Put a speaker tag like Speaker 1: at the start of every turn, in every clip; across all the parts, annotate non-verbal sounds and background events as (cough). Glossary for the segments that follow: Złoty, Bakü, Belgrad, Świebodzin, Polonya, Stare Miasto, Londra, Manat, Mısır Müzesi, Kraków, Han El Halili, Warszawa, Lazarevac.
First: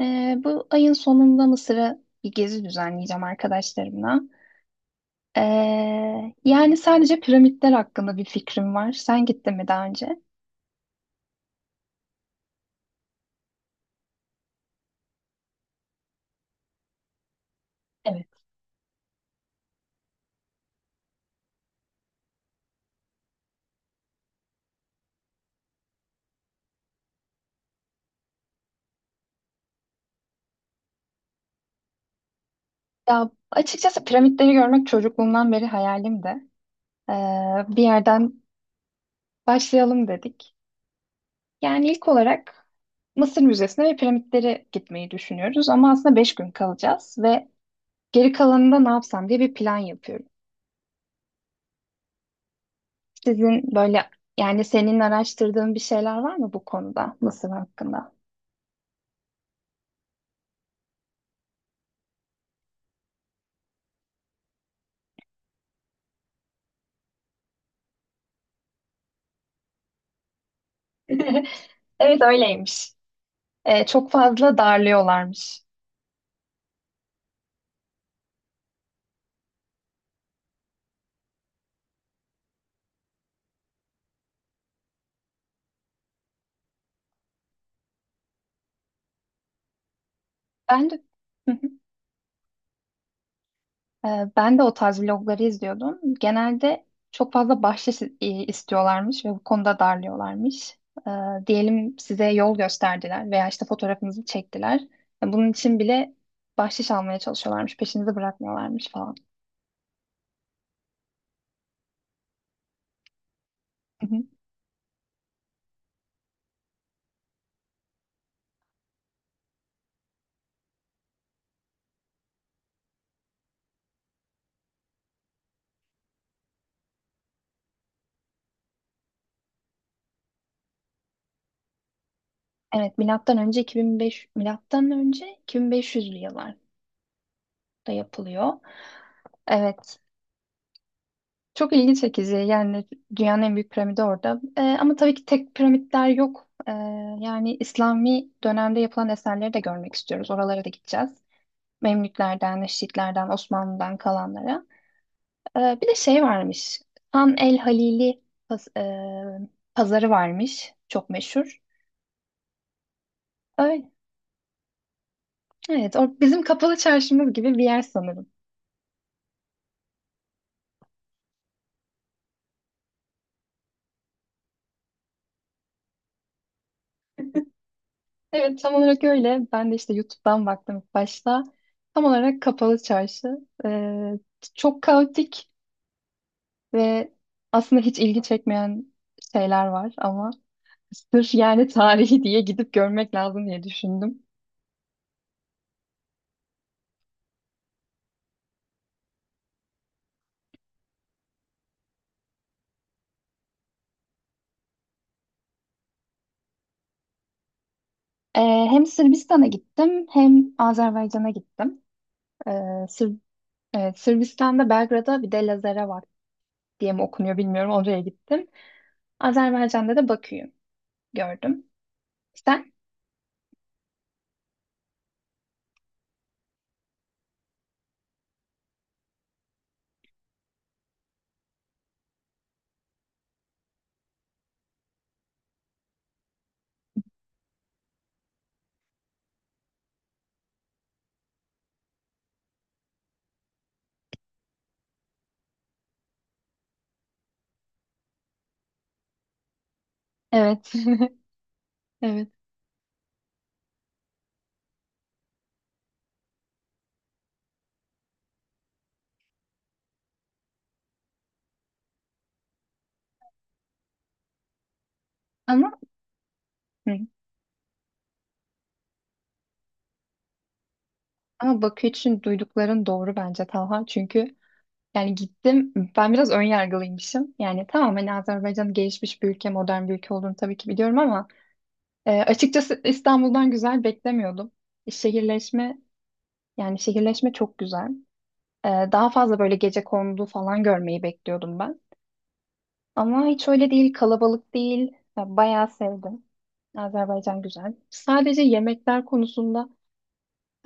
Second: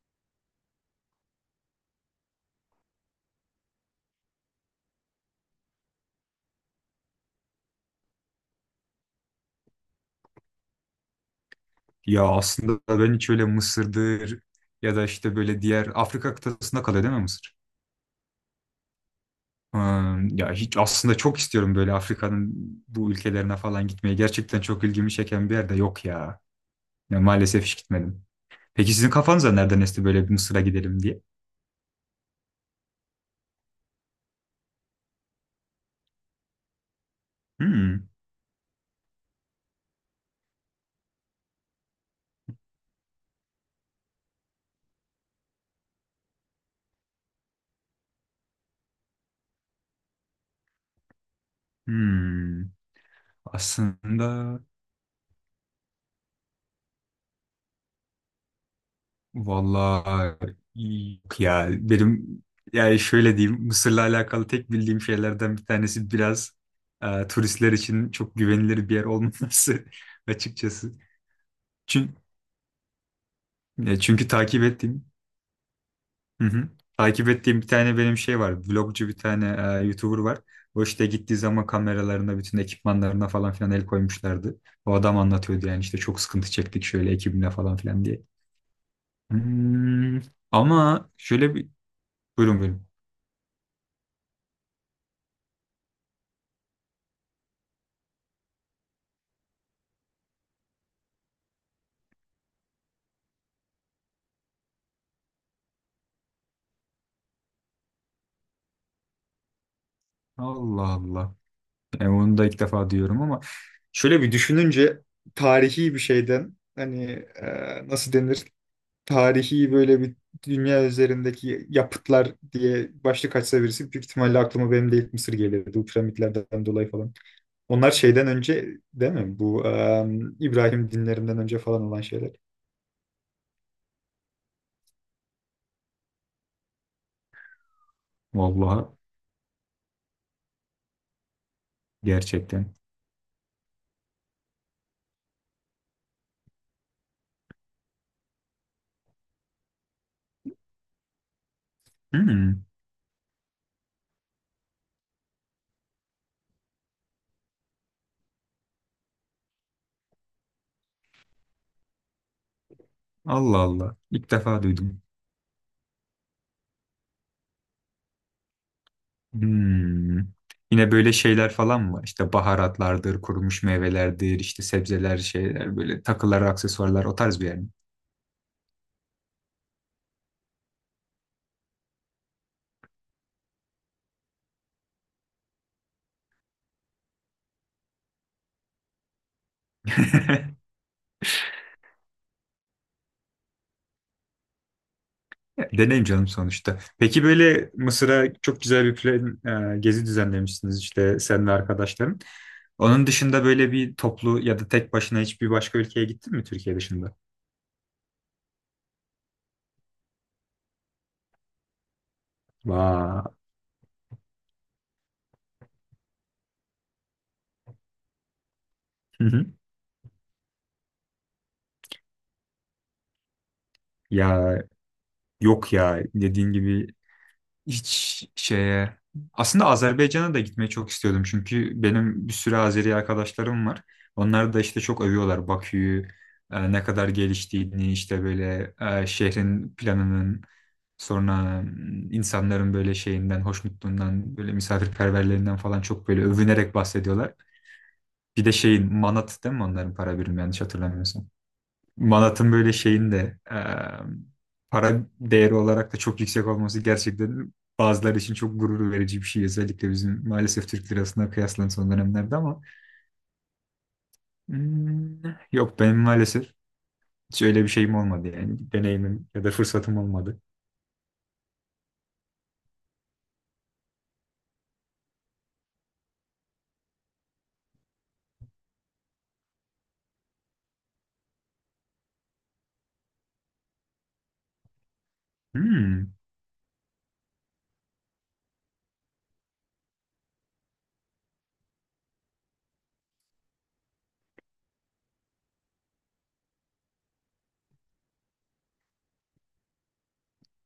Speaker 1: Bu ayın sonunda Mısır'a bir gezi düzenleyeceğim arkadaşlarımla. Yani sadece piramitler hakkında bir fikrim var. Sen gittin mi daha önce?
Speaker 2: Ya aslında ben hiç öyle Mısır'dır ya da işte böyle diğer Afrika kıtasında kalıyor değil mi Mısır?
Speaker 1: Evet.
Speaker 2: Ya hiç aslında çok istiyorum böyle Afrika'nın bu ülkelerine falan gitmeye. Gerçekten çok ilgimi çeken bir yerde yok ya. Ya maalesef hiç gitmedim. Peki sizin kafanıza nereden esti böyle bir Mısır'a gidelim diye?
Speaker 1: Ya açıkçası piramitleri görmek çocukluğumdan beri hayalimdi. Ee, Bir
Speaker 2: Hmm,
Speaker 1: yerden başlayalım dedik. Yani ilk olarak Mısır Müzesi'ne ve piramitleri gitmeyi düşünüyoruz. Ama aslında beş gün kalacağız ve geri kalanında ne yapsam diye bir plan yapıyoruz.
Speaker 2: hmm.
Speaker 1: Sizin böyle,
Speaker 2: Aslında
Speaker 1: yani senin araştırdığın bir şeyler var mı bu konuda Mısır hakkında?
Speaker 2: vallahi yok ya benim, yani şöyle diyeyim, Mısır'la alakalı tek bildiğim şeylerden bir tanesi biraz turistler için çok güvenilir bir yer olmaması (laughs) açıkçası.
Speaker 1: (laughs)
Speaker 2: Çünkü,
Speaker 1: Evet, öyleymiş. Çok
Speaker 2: çünkü
Speaker 1: fazla
Speaker 2: takip ettiğim
Speaker 1: darlıyorlarmış.
Speaker 2: Hı hı. Takip ettiğim bir tane benim şey var. Vlogcu bir tane YouTuber var. O işte gittiği zaman kameralarına, bütün ekipmanlarına falan filan el koymuşlardı. O adam anlatıyordu, yani işte çok sıkıntı çektik şöyle ekibimle falan filan diye. Hmm,
Speaker 1: Ben de.
Speaker 2: ama
Speaker 1: Hı
Speaker 2: şöyle bir.
Speaker 1: hı.
Speaker 2: Buyurun buyurun.
Speaker 1: Ben de o tarz vlogları izliyordum. Genelde çok fazla bahşiş istiyorlarmış ve bu konuda darlıyorlarmış. Ee, Diyelim size yol gösterdiler veya işte fotoğrafınızı çektiler. Bunun için bile bahşiş almaya çalışıyorlarmış, peşinizi bırakmıyorlarmış falan.
Speaker 2: Allah Allah. Yani onu da ilk defa diyorum ama şöyle bir düşününce, tarihi bir şeyden, hani nasıl denir? Tarihi böyle bir dünya üzerindeki yapıtlar diye başlık açsa birisi, büyük ihtimalle aklıma benim de ilk Mısır gelirdi. Bu piramitlerden dolayı falan. Onlar şeyden önce değil mi? Bu İbrahim dinlerinden önce falan olan şeyler.
Speaker 1: Evet, milattan önce 2005, milattan önce 2500'lü yıllarda yapılıyor.
Speaker 2: Vallahi
Speaker 1: Evet. Çok ilginç çekici.
Speaker 2: gerçekten.
Speaker 1: Yani dünyanın en büyük piramidi orada. Ama tabii ki tek piramitler yok. Yani İslami dönemde yapılan eserleri de görmek istiyoruz. Oralara da gideceğiz. Memlüklerden,
Speaker 2: Hmm.
Speaker 1: Neşitlerden, Osmanlı'dan kalanlara. Bir de şey varmış. Han El Halili paz- e, pazarı varmış. Çok meşhur.
Speaker 2: Allah
Speaker 1: Öyle.
Speaker 2: Allah. İlk defa duydum.
Speaker 1: Evet, o bizim kapalı çarşımız gibi bir yer sanırım.
Speaker 2: Hmm. Yine böyle şeyler falan mı var? İşte baharatlardır, kurumuş meyvelerdir, işte sebzeler, şeyler, böyle takılar, aksesuarlar, o tarz bir yer mi?
Speaker 1: Evet, tam olarak öyle. Ben de işte YouTube'dan baktım ilk başta. Tam olarak kapalı çarşı. Ee, Çok kaotik ve aslında hiç ilgi çekmeyen şeyler var ama
Speaker 2: (laughs)
Speaker 1: sırf yani tarihi diye gidip görmek lazım diye düşündüm.
Speaker 2: Ya, deneyim canım sonuçta. Peki böyle Mısır'a çok güzel bir plan, gezi düzenlemişsiniz işte sen ve arkadaşların. Onun dışında böyle bir toplu ya da tek başına hiçbir başka ülkeye gittin mi Türkiye dışında?
Speaker 1: Ee, Hem Sırbistan'a gittim hem Azerbaycan'a gittim. Sır
Speaker 2: Vay.
Speaker 1: evet, Sırbistan'da Belgrad'a bir de Lazarevac diye mi okunuyor bilmiyorum, oraya gittim.
Speaker 2: Hı hı.
Speaker 1: Azerbaycan'da da Bakü'yü gördüm. Sen?
Speaker 2: Ya, yok ya, dediğin gibi. Hiç şeye, aslında Azerbaycan'a da gitmeyi çok istiyordum çünkü benim bir sürü Azeri arkadaşlarım var. Onlar da işte çok övüyorlar Bakü'yü, ne kadar geliştiğini, işte böyle şehrin planının, sonra insanların böyle şeyinden, hoşnutluğundan, böyle misafirperverlerinden falan çok böyle övünerek bahsediyorlar. Bir de şeyin Manat değil mi onların para birimi, yanlış
Speaker 1: Evet.
Speaker 2: hatırlamıyorsam.
Speaker 1: (laughs) Evet.
Speaker 2: Manat'ın böyle şeyin de para değeri olarak da çok yüksek olması gerçekten bazıları için çok gurur verici bir şey. Özellikle bizim maalesef Türk lirasına kıyaslan son dönemlerde ama hmm,
Speaker 1: Ama
Speaker 2: yok, benim maalesef
Speaker 1: hı.
Speaker 2: hiç öyle bir şeyim olmadı yani. Deneyimim ya da fırsatım olmadı.
Speaker 1: Ama Bakü için duydukların doğru bence Talha. Çünkü yani gittim, ben biraz ön yargılıymışım. Yani tamam, hani Azerbaycan gelişmiş bir ülke, modern bir ülke olduğunu tabii ki biliyorum ama açıkçası İstanbul'dan güzel beklemiyordum. Şehirleşme
Speaker 2: Hmm,
Speaker 1: Yani şehirleşme çok güzel. Daha fazla böyle gecekondu falan görmeyi bekliyordum ben. Ama hiç öyle değil, kalabalık değil. Ya, bayağı sevdim. Azerbaycan güzel. Sadece yemekler konusunda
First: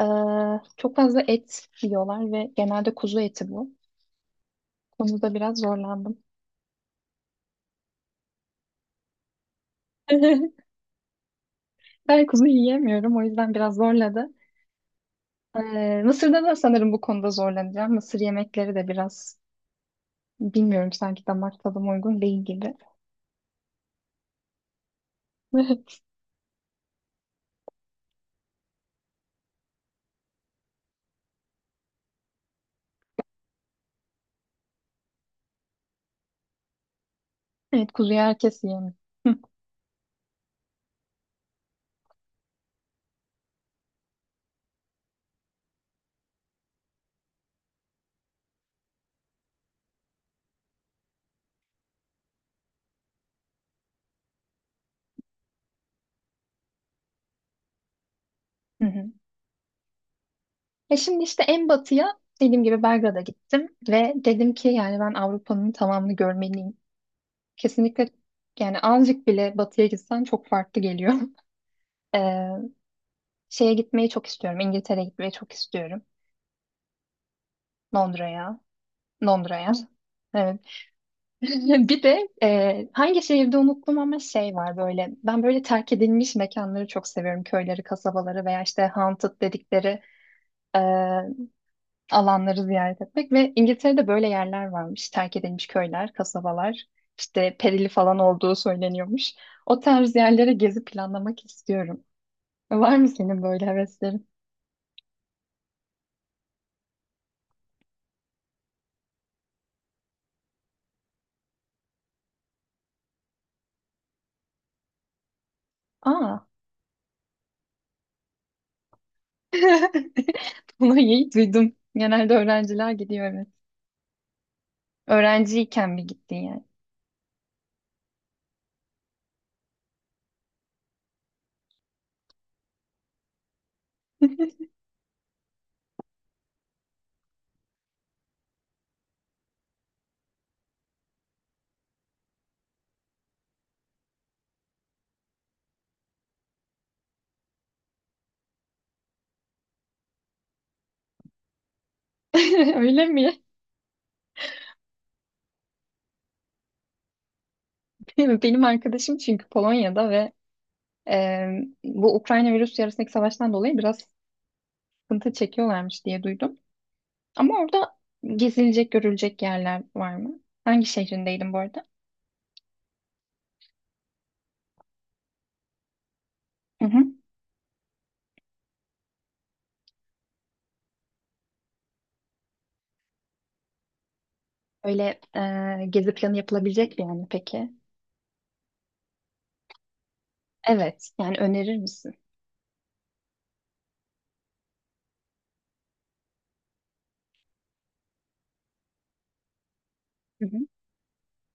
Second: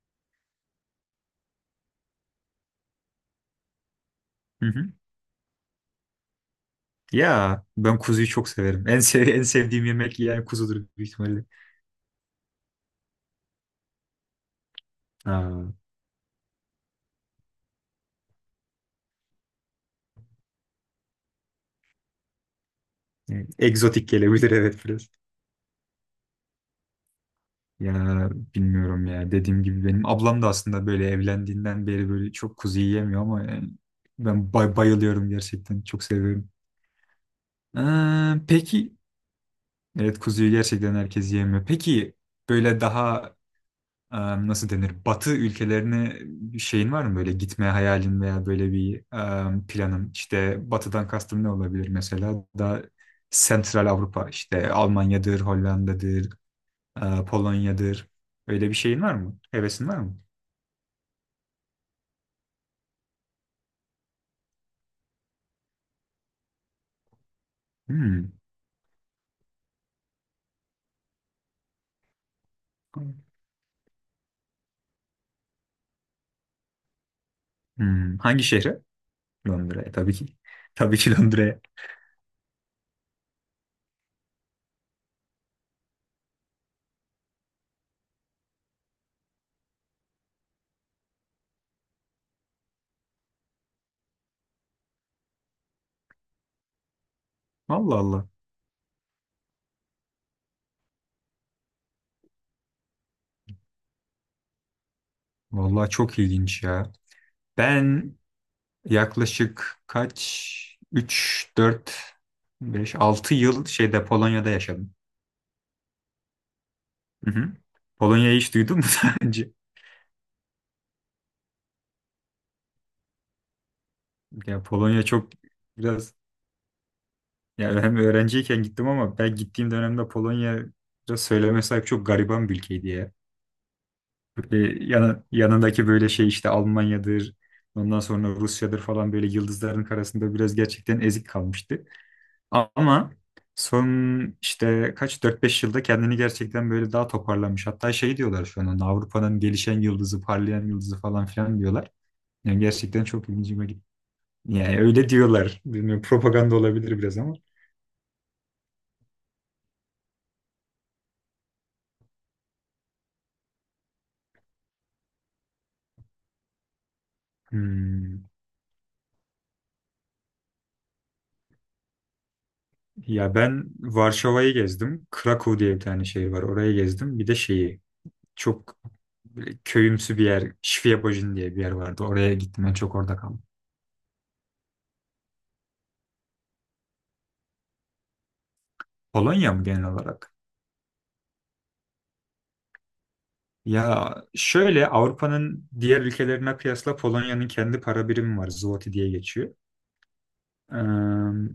Speaker 1: çok fazla et yiyorlar ve genelde kuzu eti bu.
Speaker 2: Hı hı.
Speaker 1: Konuda biraz zorlandım.
Speaker 2: Ya ben kuzuyu çok severim. En sevdiğim yemek yani
Speaker 1: (laughs)
Speaker 2: kuzudur büyük ihtimalle.
Speaker 1: Ben kuzu yiyemiyorum, o yüzden biraz zorladı.
Speaker 2: Aa,
Speaker 1: Mısır'da da sanırım bu konuda zorlanacağım. Mısır yemekleri de biraz bilmiyorum, sanki damak tadıma uygun değil gibi.
Speaker 2: evet. Egzotik gelebilir, evet, biraz.
Speaker 1: (laughs)
Speaker 2: Ya, bilmiyorum ya. Dediğim gibi, benim ablam da aslında böyle evlendiğinden beri böyle çok kuzu yiyemiyor ama yani ben bayılıyorum gerçekten. Çok seviyorum.
Speaker 1: Evet, kuzuyu
Speaker 2: Ee,
Speaker 1: herkes yiyemiyor.
Speaker 2: peki evet, kuzuyu gerçekten herkes yiyemiyor. Peki böyle daha e, nasıl denir? Batı ülkelerine bir şeyin var mı, böyle gitme hayalin veya böyle bir planın? İşte batıdan kastım ne olabilir mesela? Daha Sentral Avrupa, işte Almanya'dır, Hollanda'dır, Polonya'dır. Öyle bir şeyin var
Speaker 1: (laughs)
Speaker 2: mı? Hevesin var mı?
Speaker 1: E şimdi işte en batıya dediğim gibi Belgrad'a gittim ve dedim ki yani ben Avrupa'nın tamamını görmeliyim. Kesinlikle,
Speaker 2: Hmm.
Speaker 1: yani azıcık bile batıya gitsen çok farklı geliyor. (laughs) Ee, Şeye gitmeyi çok istiyorum. İngiltere'ye gitmeyi çok istiyorum.
Speaker 2: Hmm. Hangi
Speaker 1: Londra'ya.
Speaker 2: şehre?
Speaker 1: Londra'ya.
Speaker 2: Londra'ya tabii ki.
Speaker 1: Evet.
Speaker 2: Tabii ki Londra'ya.
Speaker 1: (laughs) Bir de hangi şehirde unuttum ama şey var böyle. Ben böyle terk edilmiş mekanları çok seviyorum. Köyleri, kasabaları veya işte haunted dedikleri e, alanları ziyaret etmek ve İngiltere'de böyle yerler varmış. Terk edilmiş köyler, kasabalar, işte perili
Speaker 2: Allah
Speaker 1: falan
Speaker 2: Allah.
Speaker 1: olduğu söyleniyormuş. O tarz yerlere gezi planlamak istiyorum. Var mı senin böyle heveslerin?
Speaker 2: Vallahi çok ilginç ya. Ben yaklaşık kaç? Üç 4 5 6 yıl şeyde, Polonya'da yaşadım.
Speaker 1: Aa.
Speaker 2: Hı hı. Polonya'yı hiç duydun mu (laughs) daha önce?
Speaker 1: (laughs) Bunu iyi duydum. Genelde öğrenciler gidiyor, evet.
Speaker 2: Ya, Polonya çok
Speaker 1: Öğrenciyken bir
Speaker 2: biraz,
Speaker 1: gittin yani.
Speaker 2: yani hem öğrenciyken gittim ama ben gittiğim dönemde Polonya biraz söyleme sahip çok gariban bir ülkeydi ya. Böyle yanındaki böyle şey, işte Almanya'dır, ondan sonra Rusya'dır falan, böyle yıldızların arasında biraz gerçekten ezik kalmıştı. Ama son işte kaç dört beş yılda kendini gerçekten böyle daha toparlamış. Hatta şey diyorlar şu an ona, Avrupa'nın gelişen yıldızı, parlayan yıldızı falan filan diyorlar. Yani
Speaker 1: (laughs)
Speaker 2: gerçekten
Speaker 1: Öyle
Speaker 2: çok
Speaker 1: mi?
Speaker 2: ilginçime gitti. Yani öyle diyorlar. Bilmiyorum, propaganda olabilir biraz ama.
Speaker 1: (laughs) Benim arkadaşım çünkü Polonya'da ve e, bu Ukrayna ve Rusya arasındaki savaştan dolayı biraz sıkıntı çekiyorlarmış diye duydum. Ama orada
Speaker 2: Hmm.
Speaker 1: gezilecek, görülecek yerler var mı? Hangi şehrindeydin bu arada?
Speaker 2: Ya ben Varşova'yı gezdim. Krakow diye bir tane şehir var. Orayı
Speaker 1: Hı hı.
Speaker 2: gezdim. Bir de şeyi, çok köyümsü bir yer, Świebodzin diye bir yer vardı, oraya gittim. Ben çok orada kaldım.
Speaker 1: Öyle gezi planı yapılabilecek bir yer mi peki?
Speaker 2: Polonya mı genel olarak?
Speaker 1: Evet, yani önerir misin?
Speaker 2: Ya şöyle, Avrupa'nın diğer ülkelerine kıyasla Polonya'nın kendi para birimi var. Zloty diye geçiyor.
Speaker 1: Hı hı.
Speaker 2: Ee,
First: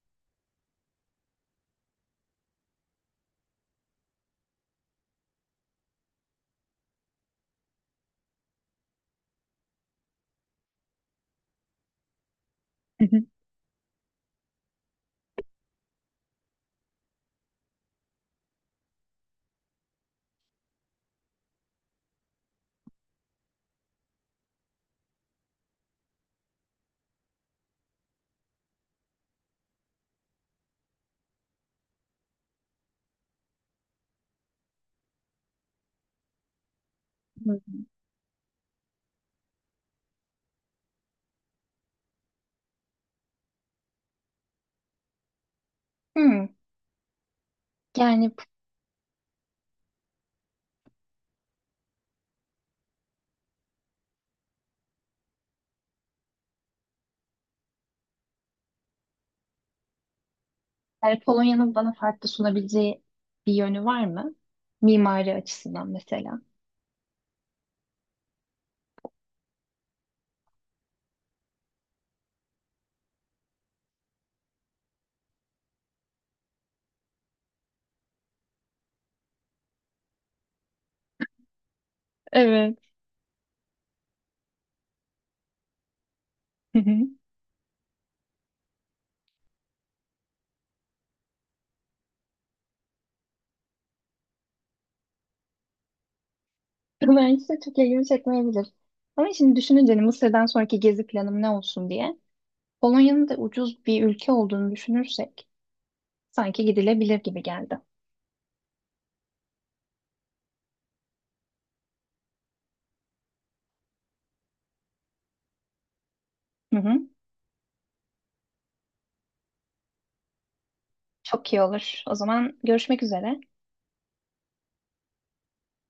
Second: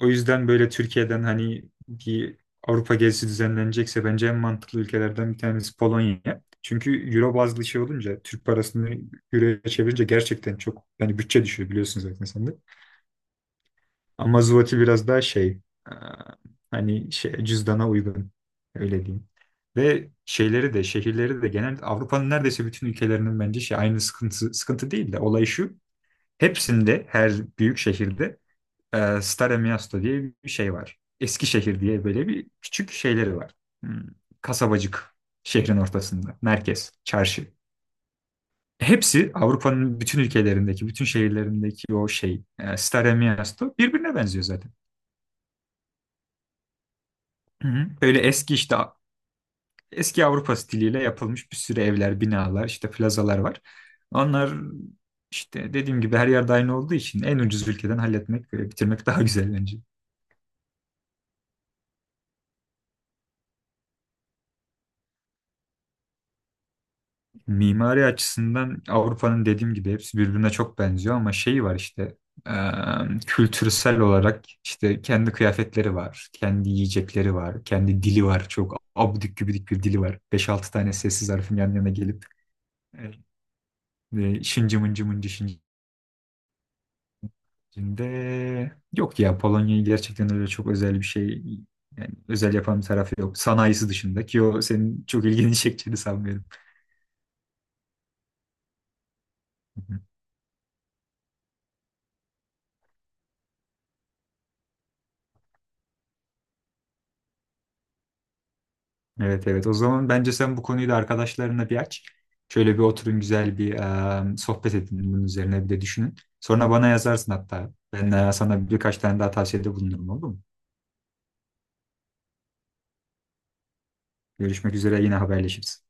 Speaker 2: o yüzden böyle Türkiye'den hani bir Avrupa gezisi düzenlenecekse bence en mantıklı ülkelerden bir tanesi Polonya. Çünkü euro bazlı şey olunca Türk parasını euroya çevirince gerçekten çok, yani bütçe düşüyor, biliyorsun zaten sen de.
Speaker 1: Hı hı.
Speaker 2: Ama Zloty biraz daha şey, e, hani şey, cüzdana uygun, öyle diyeyim. Ve şeyleri de, şehirleri de genel Avrupa'nın neredeyse bütün ülkelerinin bence şey aynı, sıkıntı sıkıntı değil de, olay şu. Hepsinde, her büyük şehirde Stare Miasto diye bir şey var. Eskişehir diye böyle bir küçük şeyleri var. Hmm, kasabacık şehrin ortasında, merkez çarşı.
Speaker 1: Hı.
Speaker 2: Hepsi Avrupa'nın bütün ülkelerindeki, bütün şehirlerindeki o şey, Stare Miasto birbirine benziyor zaten.
Speaker 1: Hmm.
Speaker 2: Hı hı. Böyle
Speaker 1: Yani,
Speaker 2: eski, işte eski Avrupa stiliyle yapılmış bir sürü evler, binalar, işte plazalar var. Onlar işte dediğim gibi her yerde aynı olduğu için en ucuz ülkeden halletmek ve bitirmek daha güzel bence.
Speaker 1: yani Polonya'nın bana farklı sunabileceği bir yönü var mı? Mimari açısından mesela.
Speaker 2: Mimari açısından Avrupa'nın dediğim gibi hepsi birbirine çok benziyor ama şeyi var işte, e, kültürsel olarak, işte kendi kıyafetleri var, kendi yiyecekleri var, kendi dili var. Çok abidik gübidik bir dili var. Beş altı tane sessiz harfin yan yana gelip
Speaker 1: Evet.
Speaker 2: e, şıncı mıncı mıncı şıncı.
Speaker 1: Hı hı.
Speaker 2: Şimdi, yok ya, Polonya'yı gerçekten öyle çok özel bir şey, yani özel yapan bir tarafı yok. Sanayisi dışında, ki o senin çok ilgini (laughs) çekeceğini sanmıyorum.
Speaker 1: Belki de çok ilgimi çekmeyebilir. Ama şimdi düşününce
Speaker 2: Hı.
Speaker 1: hani Mısır'dan sonraki gezi planım ne olsun diye, Polonya'nın da ucuz bir ülke olduğunu düşünürsek sanki gidilebilir gibi geldi.
Speaker 2: Evet evet, o zaman bence sen bu konuyu da arkadaşlarına bir aç. Şöyle bir oturun, güzel bir sohbet edin, bunun üzerine bir de düşünün. Sonra
Speaker 1: Hı
Speaker 2: bana
Speaker 1: hı.
Speaker 2: yazarsın hatta. Ben sana birkaç tane daha tavsiyede bulunurum, olur mu?
Speaker 1: Çok iyi olur. O zaman görüşmek üzere.
Speaker 2: Görüşmek üzere, yine haberleşiriz.